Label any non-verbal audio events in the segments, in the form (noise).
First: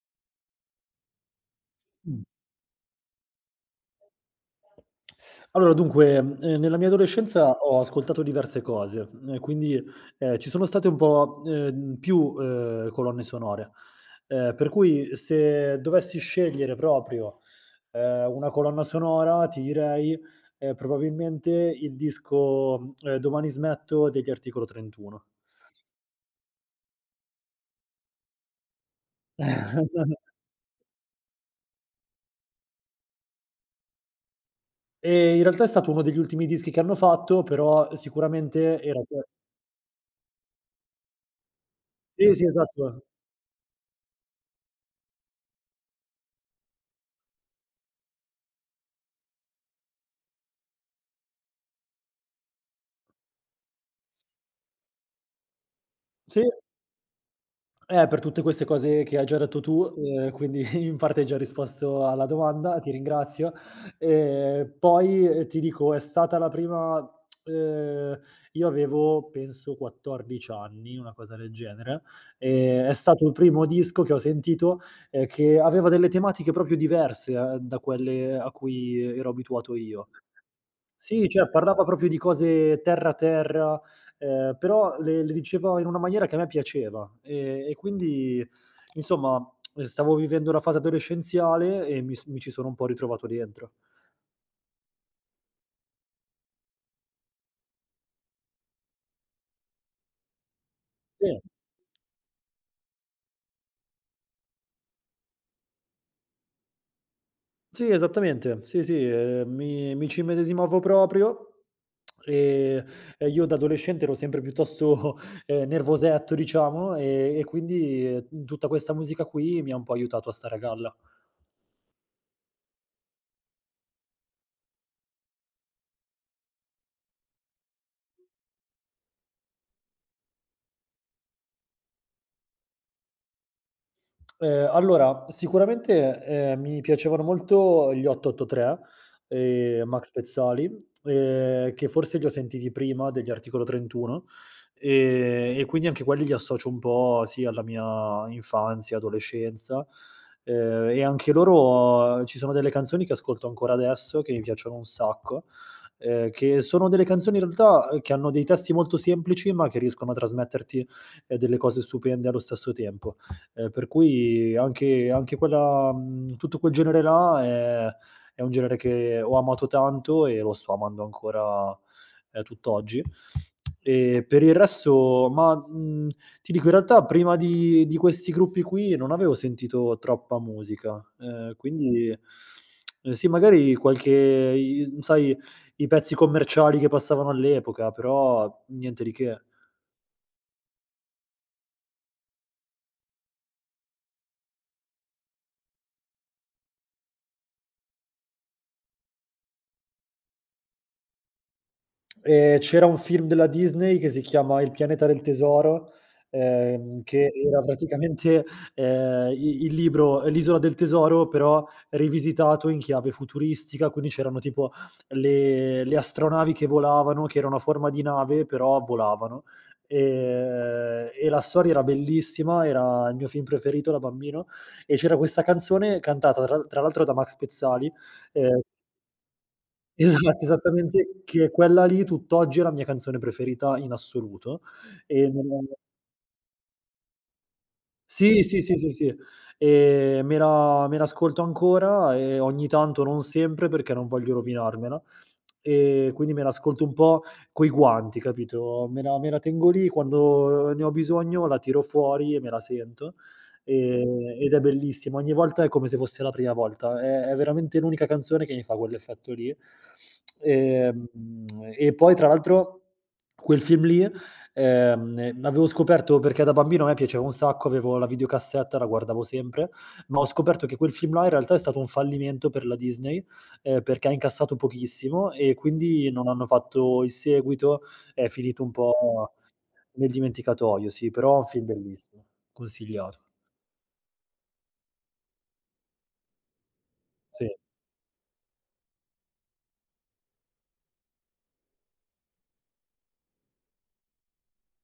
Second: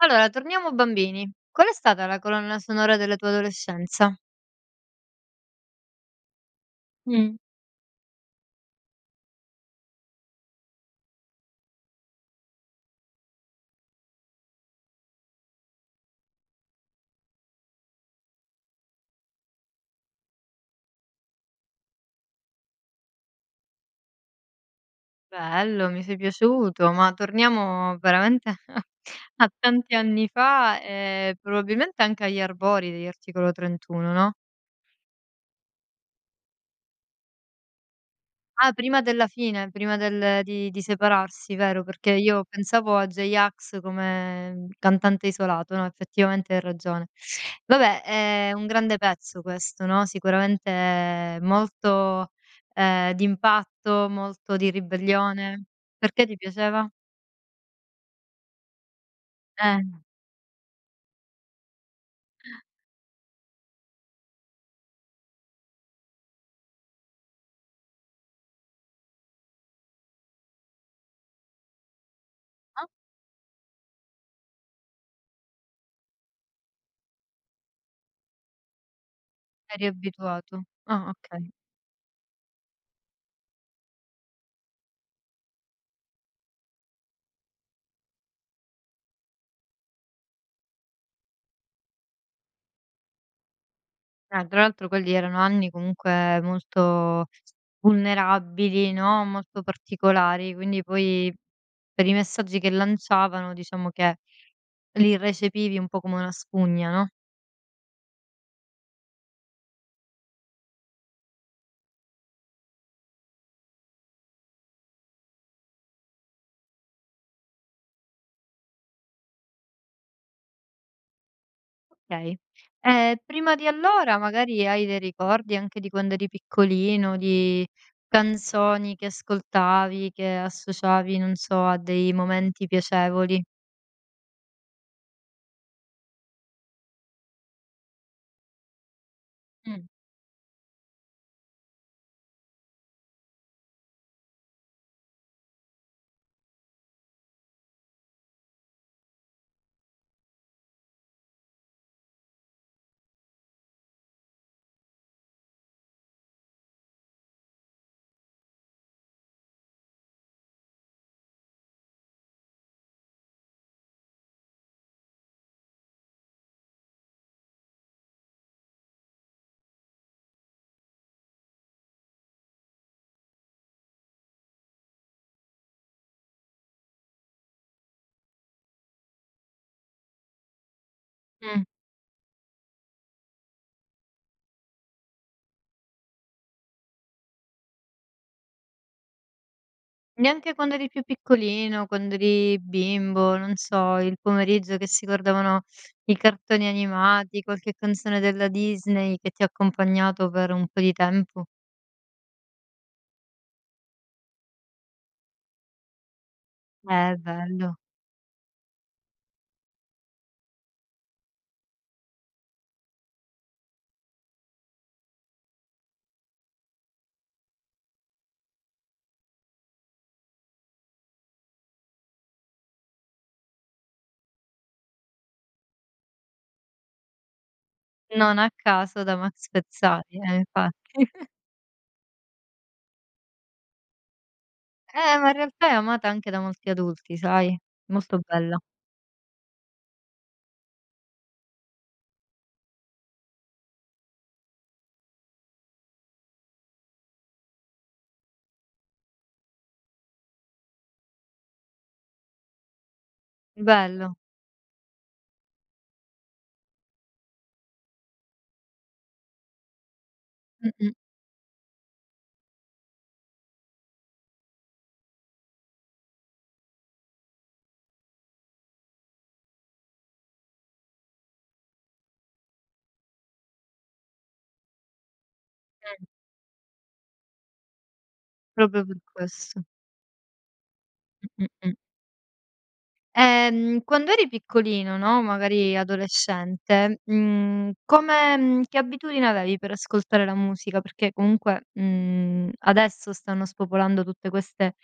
Allora, torniamo bambini. Qual è stata la Mh. colonna sonora della tua adolescenza? Allora, dunque, ehm, nella mia Mh-Mh. adolescenza ho ascoltato diverse cose, ehm, quindi, ehm, ci sono state un po', ehm, più, ehm, colonne sonore, ehm, per cui se dovessi scegliere proprio, ehm, una colonna sonora ti direi, ehm, probabilmente il disco, ehm, "Domani smetto" degli Articolo 31. Bello, mi sei piaciuto ma torniamo veramente (chuckles) a tanti (chuckles) anni fa e probabilmente anche agli albori degli Articolo 31, no? Ehm, in realtà è stato uno degli ultimi dischi che hanno fatto, però Ah, sicuramente era prima que della fine, prima del di di separarsi, vero? Perché Sì, io sì, esatto, pensavo eh. a J-Ax come cantante isolato, no, effettivamente hai ragione. (inhales) Vabbè è un grande pezzo questo, no, sicuramente molto, ehm, d'impatto, molto di ribellione. Perché ti Sì. piaceva? Eh, per tutte queste cose che hai già detto tu. Eh. Ehm, quindi in parte hai già risposto alla domanda, ti ringrazio; ehm, poi, ehm, ti dico è stata la prima (smacks lips) ehm, io avevo penso 14 anni, una cosa del genere, ehm, Ah. è stato il primo disco che ho sentito, ehm, che aveva delle tematiche proprio diverse, eh, da quelle a cui ero abituato Eri io. abituato. Ah, Sì, cioè, okay. parlava proprio di cose terra, terra, ehm, però le le diceva in una maniera che a me piaceva, e e quindi insomma, (smacks lips) stavo vivendo la fase adolescenziale e mi s mi ci sono un po' ritrovato dentro. Eh, tra l'altro quelli erano anni comunque molto vulnerabili, no, molto particolari, quindi poi Sì. per i messaggi che lanciavano, diciamo che li recepivi un po' come una spugna, no? Sì, esattamente, sì, sì, ehm, mi mi ci immedesimavo proprio, (smacks lips) e e io da adolescente ero sempre piuttosto, ehm, nervosetto diciamo, e e quindi tutta questa musica qui mi ha un po' aiutato a stare a galla. Okay. Ehm, prima di allora magari hai dei ricordi, anche di quando eri piccolino, di canzoni che ascoltavi che associavi, non so, a dei momenti piacevoli? Ehm, allora sicuramente, ehm, mi piacevano molto gli 883, ehm, Mh. Max Pezzali, ehm, che forse li ho sentiti prima degli Articolo 31, ehm, e quindi anche quelli li associo un po', sì alla mia infanzia, adolescenza; ehm, e anche loro ci sono delle canzoni che ascolto ancora adesso, che mi piacciono un sacco, ehm, che sono delle canzoni in realtà, uhm, che hanno dei testi molto semplici ma che riescono a trasmetterti, ehm, delle cose stupende allo stesso tempo; ehm, per cui anche anche quella mhmm, tutto quel genere là, è è un genere che ho amato tanto e lo sto amando ancora, ehm, tutt'oggi. (smacks lips) Ehm, per il resto ma, mhmm, ti dico, in realtà prima di di questi gruppi qui non avevo sentito troppa musica, ehm, Mh. quindi (sucks teeth) (smacks lips) sì, magari qualche i i mhmm, sai, i pezzi commerciali che passavano all'epoca, però niente di che. Neanche quando eri più piccolino, quando eri bimbo, non so, il pomeriggio che si guardavano i cartoni animati, qualche canzone della Disney che ti ha accompagnato per un po' di tempo? Ehm, c'era un film della Disney che si chiama "Il pianeta del tesoro", ehm, Eh che era bello. praticamente, ehm, i il libro "L'Isola del Tesoro", però rivisitato in chiave futuristica, quindi c'erano tipo le le astronavi che volavano, che erano a forma di nave però volavano, ehm, e la storia era bellissima, era il mio film preferito da bambino e c'era questa canzone, cantata tra l tra l'altro da Max Pezzali, Non a ehm caso da Max Pezzati, eh Esatto, infatti. esattamente, (chuckles) che quella lì tutt'oggi è la mia canzone preferita in assoluto; Eh e ma in nella realtà è la amata anche da molti adulti, sai? Molto Sì, bella. sì, sì, sì, sì, ehm, me la me l'ascolto ancora, ehm, ogni tanto, non sempre, perché non voglio rovinarmela; (smacks lips) ehm, quindi me l'ascolto un po' coi guanti, capito? Me la me la tengo lì, quando ne ho bisogno la tiro fuori e me la sento, Bello. ehm, ed è bellissima. Ogni volta è come se fosse la prima volta. È è veramente l'unica canzone che mi fa quell'effetto lì. (smacks lips) Mh-mh. Ehm, (smacks lips) e poi tra l'altro quel film lì, ehm ehm, avevo scoperto perché da bambino a me piaceva un sacco, avevo la videocassetta, la guardavo sempre, ma ho scoperto che quel film là in realtà è stato un fallimento per la Disney, ehm, perché ha incassato pochissimo e Mh. quindi non hanno fatto il seguito, è finito un Proprio per po' questo. nel dimenticatoio, sì; però è Mh, un mh, film mh. bellissimo, consigliato. Ehm, quando eri piccolino, no, magari adolescente, Sì. mhmm, come mhmm, che abitudine avevi per ascoltare la musica, perché comunque, mhmm, adesso stanno spopolando tutte queste,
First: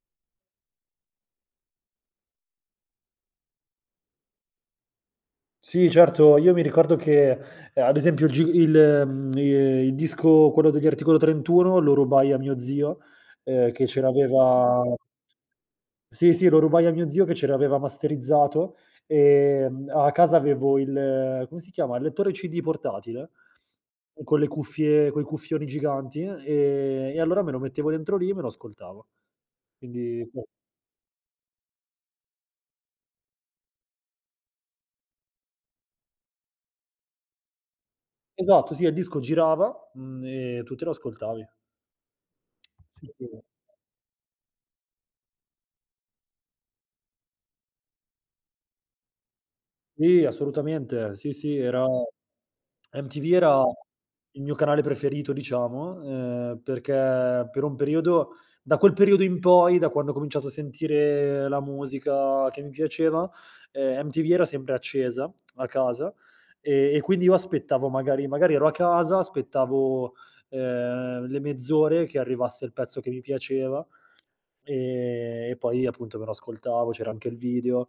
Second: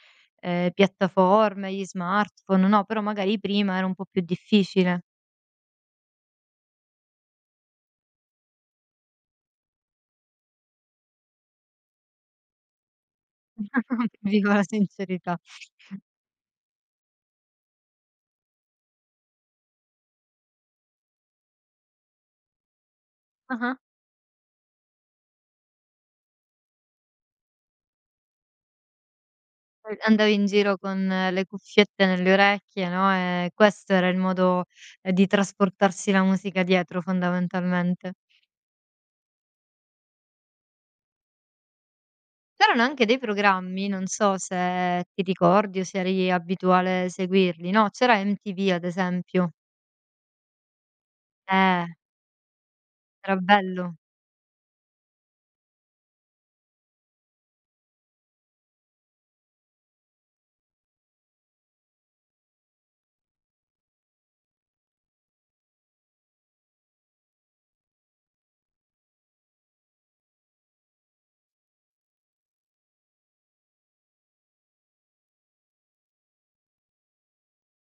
ehm, piattaforme, gli smartphone, no; però magari prima era un po' più difficile. Sì, certo io mi ricordo che, ehm, ad esempio il g il (smacks lips) ehm, il disco, quello degli Articolo 31, lo rubai a mio zio, ehm, che ce (chuckles) Viva la l'aveva sincerità. Sì, sì lo rubai a mio zio che ce l'aveva masterizzato. Ehm, a casa avevo il come si chiama? Il lettore CD portatile? Ah-ah. Con le cuffie coi cuffioni giganti, ehm, e allora me lo mettevo dentro lì e me lo ascoltavo. E Quindi andavi cos in giro con le cuffiette nelle orecchie, no, ehm, questo era il modo, ehm, di trasportarsi la musica dietro fondamentalmente. Esatto, sì, e il disco girava, mhmm, e tu te lo ascoltavi. C'erano anche Sì, dei sì, eh. programmi, non so se ti ricordi o se eri abituale seguirli, no: c'era MTV ad esempio. Sì, assolutamente sì, sì, era Eh. MTV Era era bello. il mio canale preferito diciamo, ehm, perché per un periodo da quel periodo in poi, da quando ho cominciato a sentire la musica che mi piaceva, ehm, MTV era sempre accesa (smacks lips) a casa, e e quindi io aspettavo magari magari ero a casa, aspettavo, ehm, le mezz'ore che arrivasse il pezzo che mi piaceva, ehm, e poi appunto me lo ascoltavo, c'era anche il video;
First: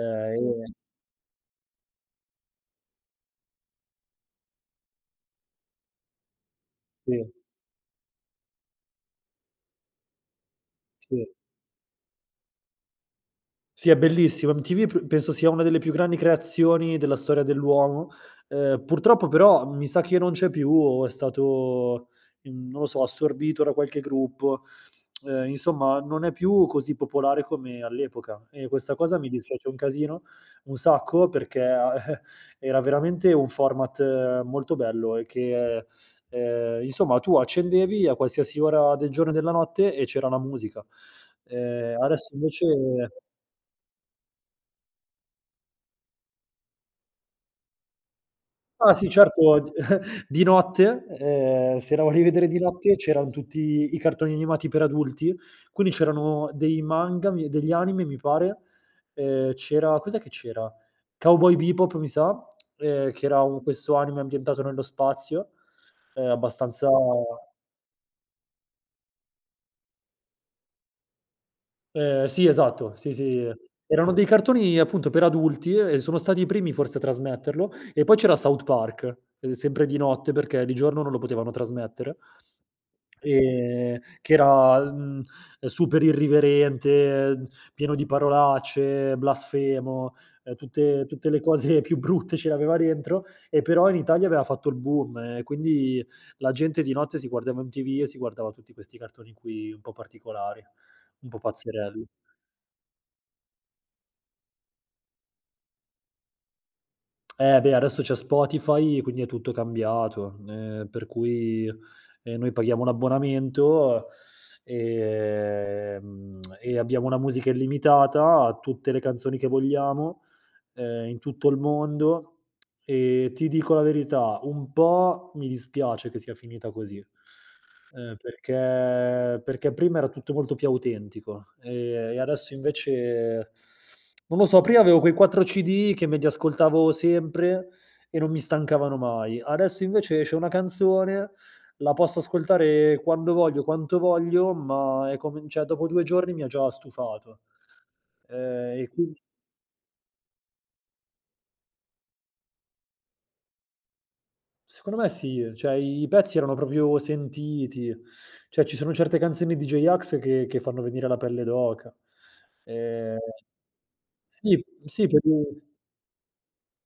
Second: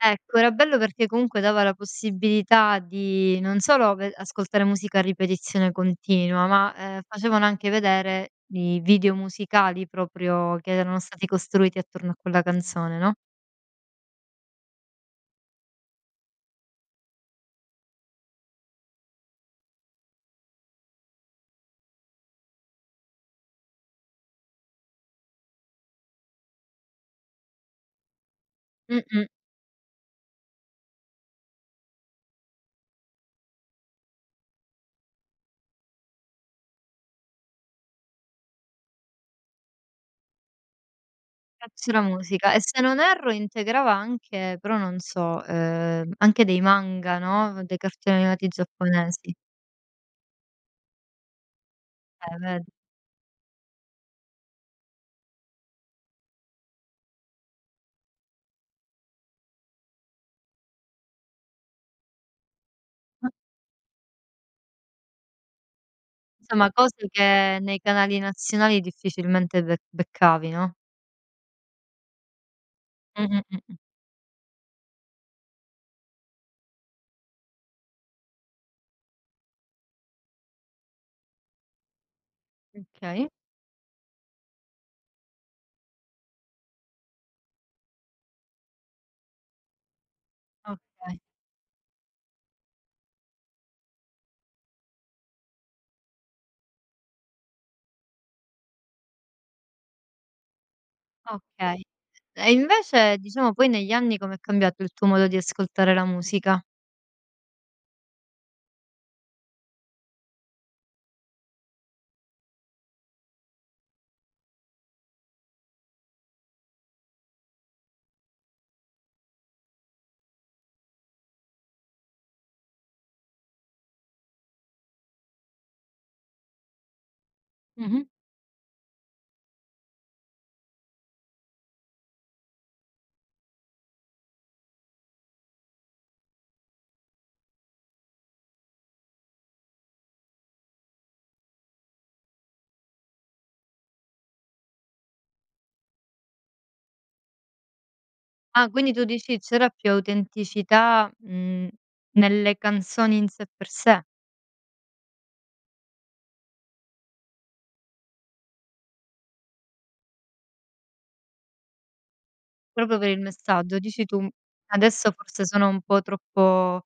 Ecco, era bello perché comunque dava la possibilità di, non solo ve ascoltare musica a ripetizione continua ma, ehm, Sì. facevano anche vedere i video musicali proprio, che erano Sì. stati costruiti attorno a quella canzone, no? Sì è bellissimo, MTV pr penso sia una delle più grandi creazioni della storia dell'uomo, ehm, purtroppo però mi sa che non c'è più o è stato, mhmm, non lo so, assorbito da qualche gruppo; (smacks lips) ehm, insomma non è più così popolare come all'epoca e questa cosa Mh-mh. mi dispiace un casino, un sacco perché a eh, era veramente un format molto bello e che, ehm, insomma tu accendevi a qualsiasi ora del giorno e della notte e c'era la musica. E Ehm, c'era adesso musica. E invece se non erro integrava anche però non so, ehm, anche dei manga, no, dei cartoni animati Ah sì, giapponesi. certo, di (chuckles) di notte, ehm, se la volevi Eh vedere di ved notte, c'eran tutti i cartoni animati per adulti, quindi c'erano dei manga mi degli anime mi pare, ehm, c'era cos'è che c'era? Cowboy Bebop mi sa, (smacks lips) ehm, che era un questo anime ambientato nello spazio, ehm, Somma, abbastanza cose che nei canali nazionali difficilmente bec beccavi, no? Ehm, sì esatto, sì, Mh-mh, sì. mh, mh. Erano dei cartoni appunto per adulti, e sono stati i primi forse a trasmetterlo, e poi c'era South Park, uhm, sempre di notte perché di giorno non lo potevano trasmettere. Okay. Ehm, che era, mhmm, super irriverente, pieno di parolacce, blasfemo, ehm, tutte Okay. tutte le cose più brutte ce le aveva dentro e però in Italia aveva fatto il boom, e quindi la gente di notte si guardava MTV e si guardava tutti questi cartoni qui, un po' particolari, un po' Okay. pazzerelli. E invece, diciamo poi negli anni com'è cambiato il tuo modo di ascoltare la musica? Eh beh, adesso c'è Spotify quindi è tutto cambiato, ehm, per cui, ehm, noi paghiamo un abbonamento, ehm, mhmm, (smacks lips) e abbiamo una musica illimitata a tutte le canzoni che vogliamo, ehm, in tutto il mondo; (smacks lips) ehm, ti dico la verità: un po' mi dispiace che sia finita così, Mh-mh. ehm, perché perché prima era tutto molto più autentico, ehm, e adesso invece (sucks teeth) (smacks lips) non lo so, prima avevo quei 4 CD, che me li ascoltavo sempre e non mi stancavano mai, adesso invece esce una canzone, la posso ascoltare quando voglio, quanto voglio, ma è come n cioè dopo 2 giorni mi ha già stufato. Ah, Ehm, e quindi tu quindi dici c'era più autenticità, mhmm, nelle canzoni, in sé per sé. Secondo me sì, ehm, cioè i pezzi erano proprio sentiti; cioè ci sono certe canzoni di J-Ax che che fanno venire la pelle d'oca. Proprio per Ehm il messaggio dici tu. sì, sì Adesso forse (unintelligible) sono un po' troppo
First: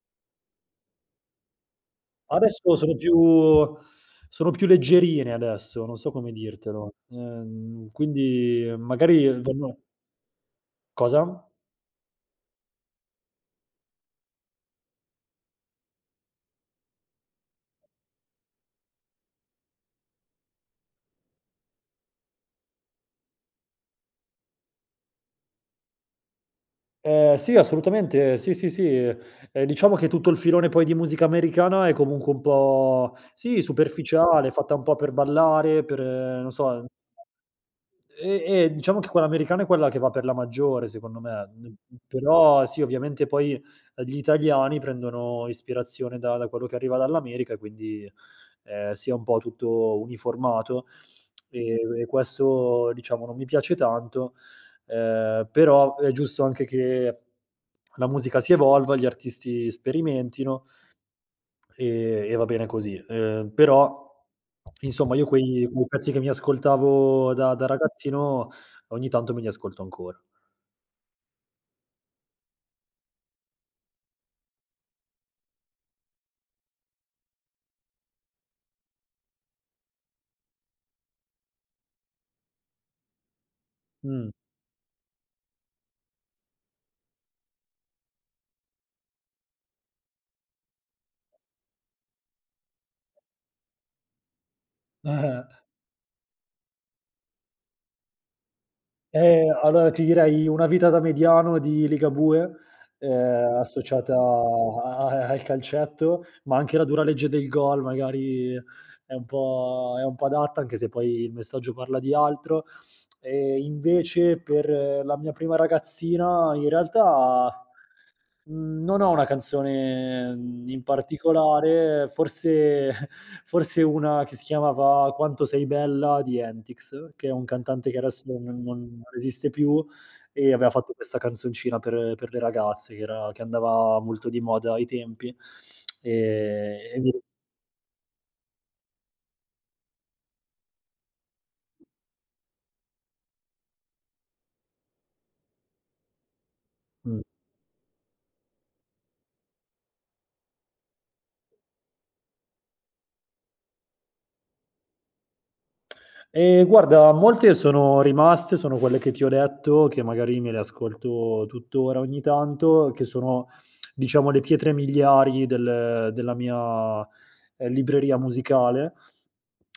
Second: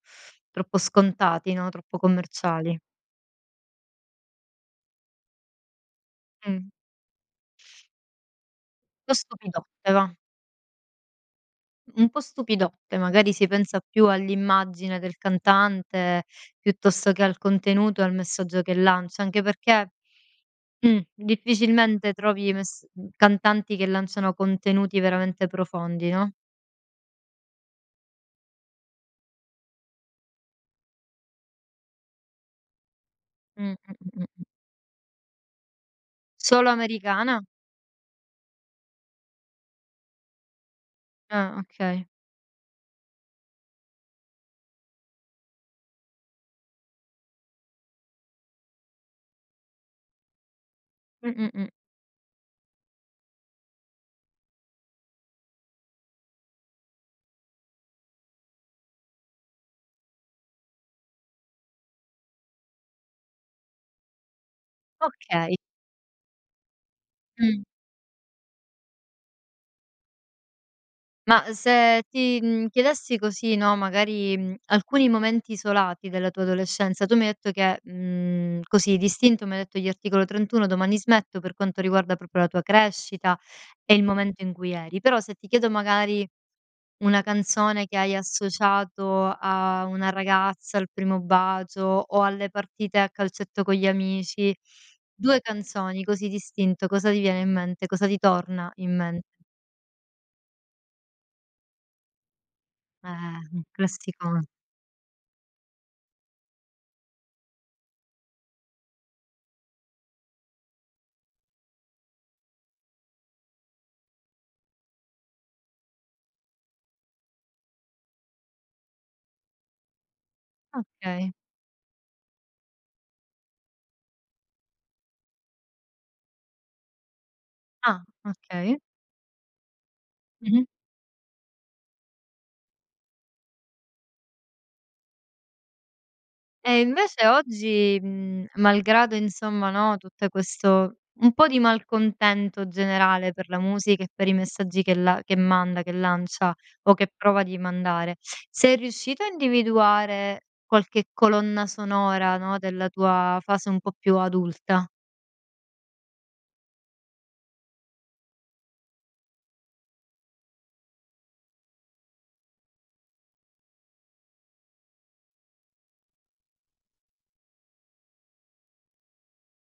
troppo scontati, no. Troppo Adesso commerciali. sono più (inhales) sono più leggerine adesso, non so come Mh. dirtelo, ehm, quindi Un pò magari vanno stupidotte, và. Cosa? Un po' stupidotte, magari si pensa più all'immagine del cantante, piuttosto che al contenuto e al messaggio che lancia; anche perché, mh, difficilmente trovi mes mhmm, cantanti che lanciano contenuti veramente profondi, no? Uhm, sì. Assolutamente. Sì, sì, sì. Uhm, e diciamo che tutto il filone, poi, di musica americana è comunque un po' sì, Mh, mh, mh, mh. superficiale, fatta un po' per ballare per non Solo so, americana? E e, diciamo che quella americana è quella che va per la maggiore, secondo me, Ah, mhmm, okay. però, sì, ovviamente, poi, di italiani prendono ispirazione da da quello che arriva dall'America, quindi, ehm, si é un po' tutto uniformato. Mh, mh, mh. E e questo, diciamo, non mi piace tanto, uhm, però, è giusto anche che la musica si evolva, gli artisti sperimentino e e va bene così. Uhm, però, insomma, io Okay. quei quei pezzi che mi ascoltavo da Mh. da ragazzino, ogni tanto me li ascolto ancora. Ma se ti, mhmm, chiedessi così, no, magari, mhmm, alcuni momenti isolati della tua adolescenza tu mi hai detto che mhmm, così d'istinto, mi hai detto gli Articolo 31 “Domani smetto“,per quanto riguarda proprio la tua crescita, e il Mh. momento in cui eri. Però, se ti chiedo, magari, una canzone che hai associato a una ragazza, al primo bacio, o alle partite a calcetto con gli amici, 2 (chuckles) canzoni così d'istinto, cosa ti viene in mente? Cosa ti torna in mente? Ehm, allora, ti direi “Una vita da mediano“ di Ligabue, Eh, uhm, un associata classicon a a al calcetto, ma anche “La dura legge del gol!“ magari, è un po' è un po' adatta, anche se, poi, il messaggio parla di altro. E, invece, per la mia prima ragazzina, in realtà, mhmm, non ho una canzone, mhmm, in Okay. particolare, forse (chuckles) forse una che si chiamava “Quanto 6 bella“ di Entics, che è un cantante che Ah, adesso non non okay. non esiste più, e Mh-mh. aveva fatto questa canzoncina per per le ragazze, che era che andava molto di moda ai tempi. (clicks tongue) Ehm, E, e ni invece oggi, mhmm, malgrado, insomma, no, tutte questo un po' di malcontento generale per la musica, e per i messaggi che la che manda, che lancia, o che Mh. prova di mandare, sei riuscito a individuare qualche colonna sonora, no, della tua fase un po' più adulta? E, guarda molte sono rimaste, sono quelle che ti ho detto, che magari me le ascolto tuttora ogni tanto, che sono, (clicks tongue) diciamo, le pietre miliari del della mia, uhm, libreria musicale.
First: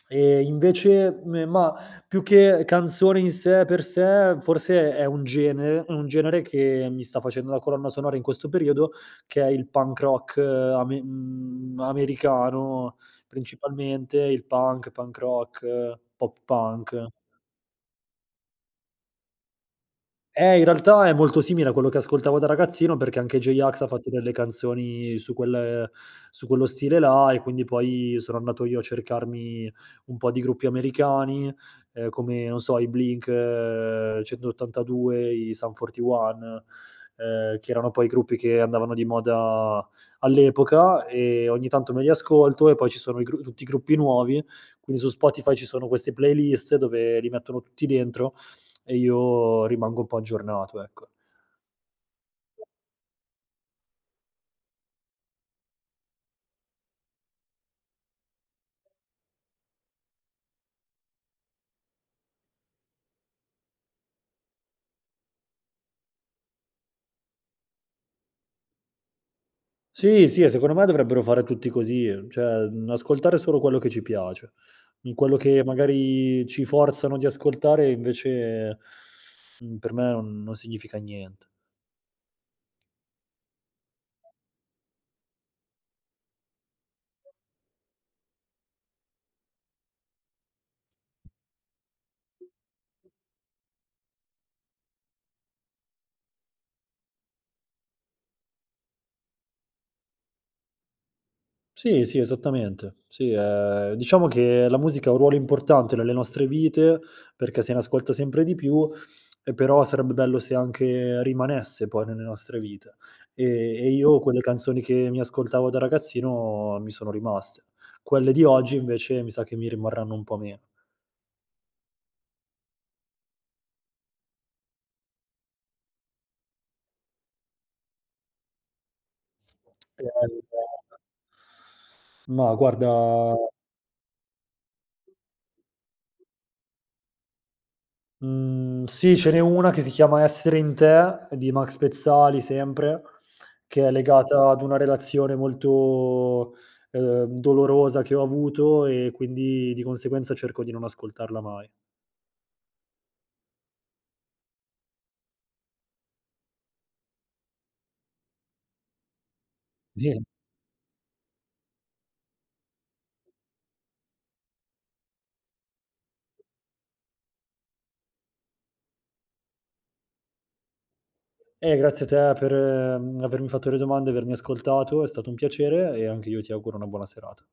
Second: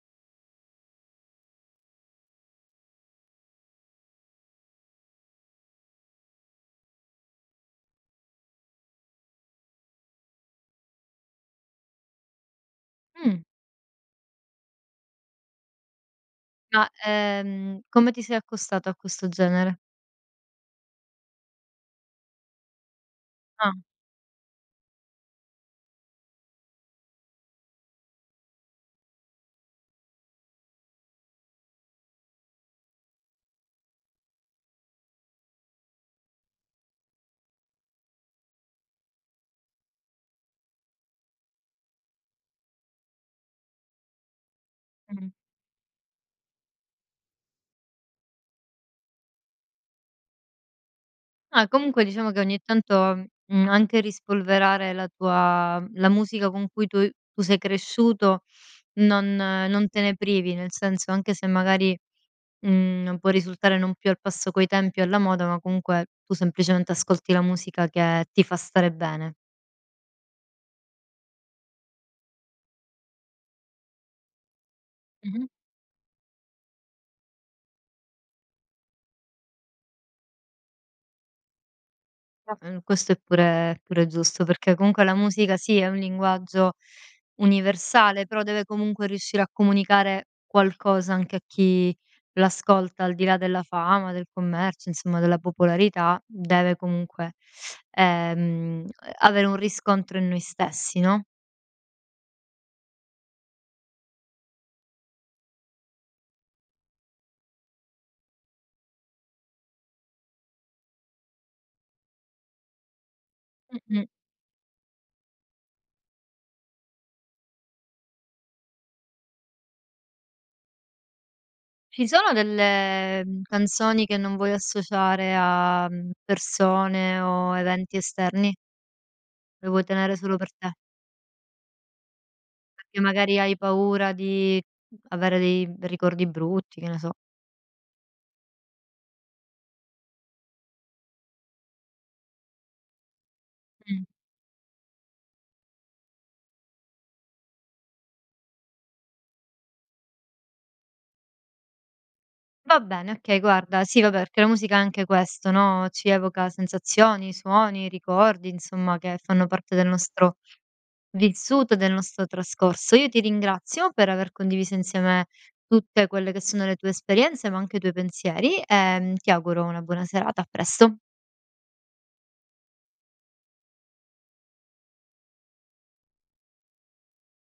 E, invece, me mah, più che canzone in sé e per sé, forse è un gene un genere che mi sta facendo da colonna sonora in questo periodo, che è il punk rock ame mhmm, americano, Mh. principalmente il punk, punk rock, pop Ma, punk. ehm, come ti sei accostato a questo genere? Eh, in realtà, è molto simile a quello che ascoltavo da ragazzino perché anche Ah. J-Ax ha fatto delle canzoni su quel su quello stile là, e quindi, poi, sono andato io a cercarmi un po' di gruppi americani, uhm, come, non so, i Blink-182, i Sum 41, ehm, che erano, poi, i gruppi che andavano di moda all'epoca, e ogni tanto me li ascolto. E, poi, ci sono i gru tutti i gruppi nuovi, quindi su Mh. Spotify ci sono queste playlist dove li mettono tutti dentro, e io rimango un po' aggiornato, ecco. Ah, comunque, diciamo, che ogni tanto, mhmm, anche rispolverare la tua mhmm, la musica con cui tu tu sei cresciuto, non non te ne privi, nel senso anche se, magari, mhmm, non può risultare non più al passo coi tempi e alla moda, ma comunque, tu semplicemente ascolti la musica che ti fa stare bene. Sì, sì, e secondo me, dovrebbero fare tutti così, cioè, mhmm, ascoltare solo quello che ci piace. In quello Mh-mh. che, magari, ci forzano di ascoltare, invece, mhmm, per me on non significa nient (unintelligible) Questo è pure pure giusto, perché, comunque, la musica, sì, è un linguaggio universale, però deve comunque riuscire a comunicare qualcosa anche a chi l'ascolta, al di là della fama, del commercio, insomma, della popolarità, deve comunque, ehm, avere un riscontro in noi stessi, no? Sì, sì, esattamente. Sì, ehm, diciamo che la musica ha un ruolo importante nelle nostre vite perché se ne ascolta sempre di più, e però sarebbe bello se anche rimanesse, poi, nelle nostre vite. Ehm, e Mh-mh. io quelle canzoni che mi ascoltavo da ragazzino mi sono rimaste quelle di oggi invece, mi sa che mi rimarranno un po' meno. Ci sono delle, mhmm, canzoni che non vuoi associare a, mhmm, persone o eventi esterni? Lo vuoi Okay, tenere solo (unintelligible) per te. ma, guarda Perché magari hai paura di avere dei, mhmm, ricordi brutti, che ne so? Mhmm, sì ce n'è una che si chiama “Essere in te“ di Max Pezzali sempre, che è Mh. legata ad una relazione molto, uhm, dolorosa che ho avuto, e quindi, di conseguenza cerco di non ascoltarla mai. Va bene, okay, guarda Sì, vabbè, perché la musica è anche questo, no, ci evoca sensazioni, suoni, ricordi, insomma, che fanno parte del (unintelligible) nostro vissuto, e del nostro trascorso. Io ti ringrazio per aver condiviso insieme tutte quelle che sono le tue esperienze, ma anche i tuoi pensieri, e, mhmm, ti auguro una buona serata. A presto. Eh, grazie a te per, mhmm, avermi fatto le domande, avermi ascoltato, è stato un piacere, e anche io ti auguro una buona serata.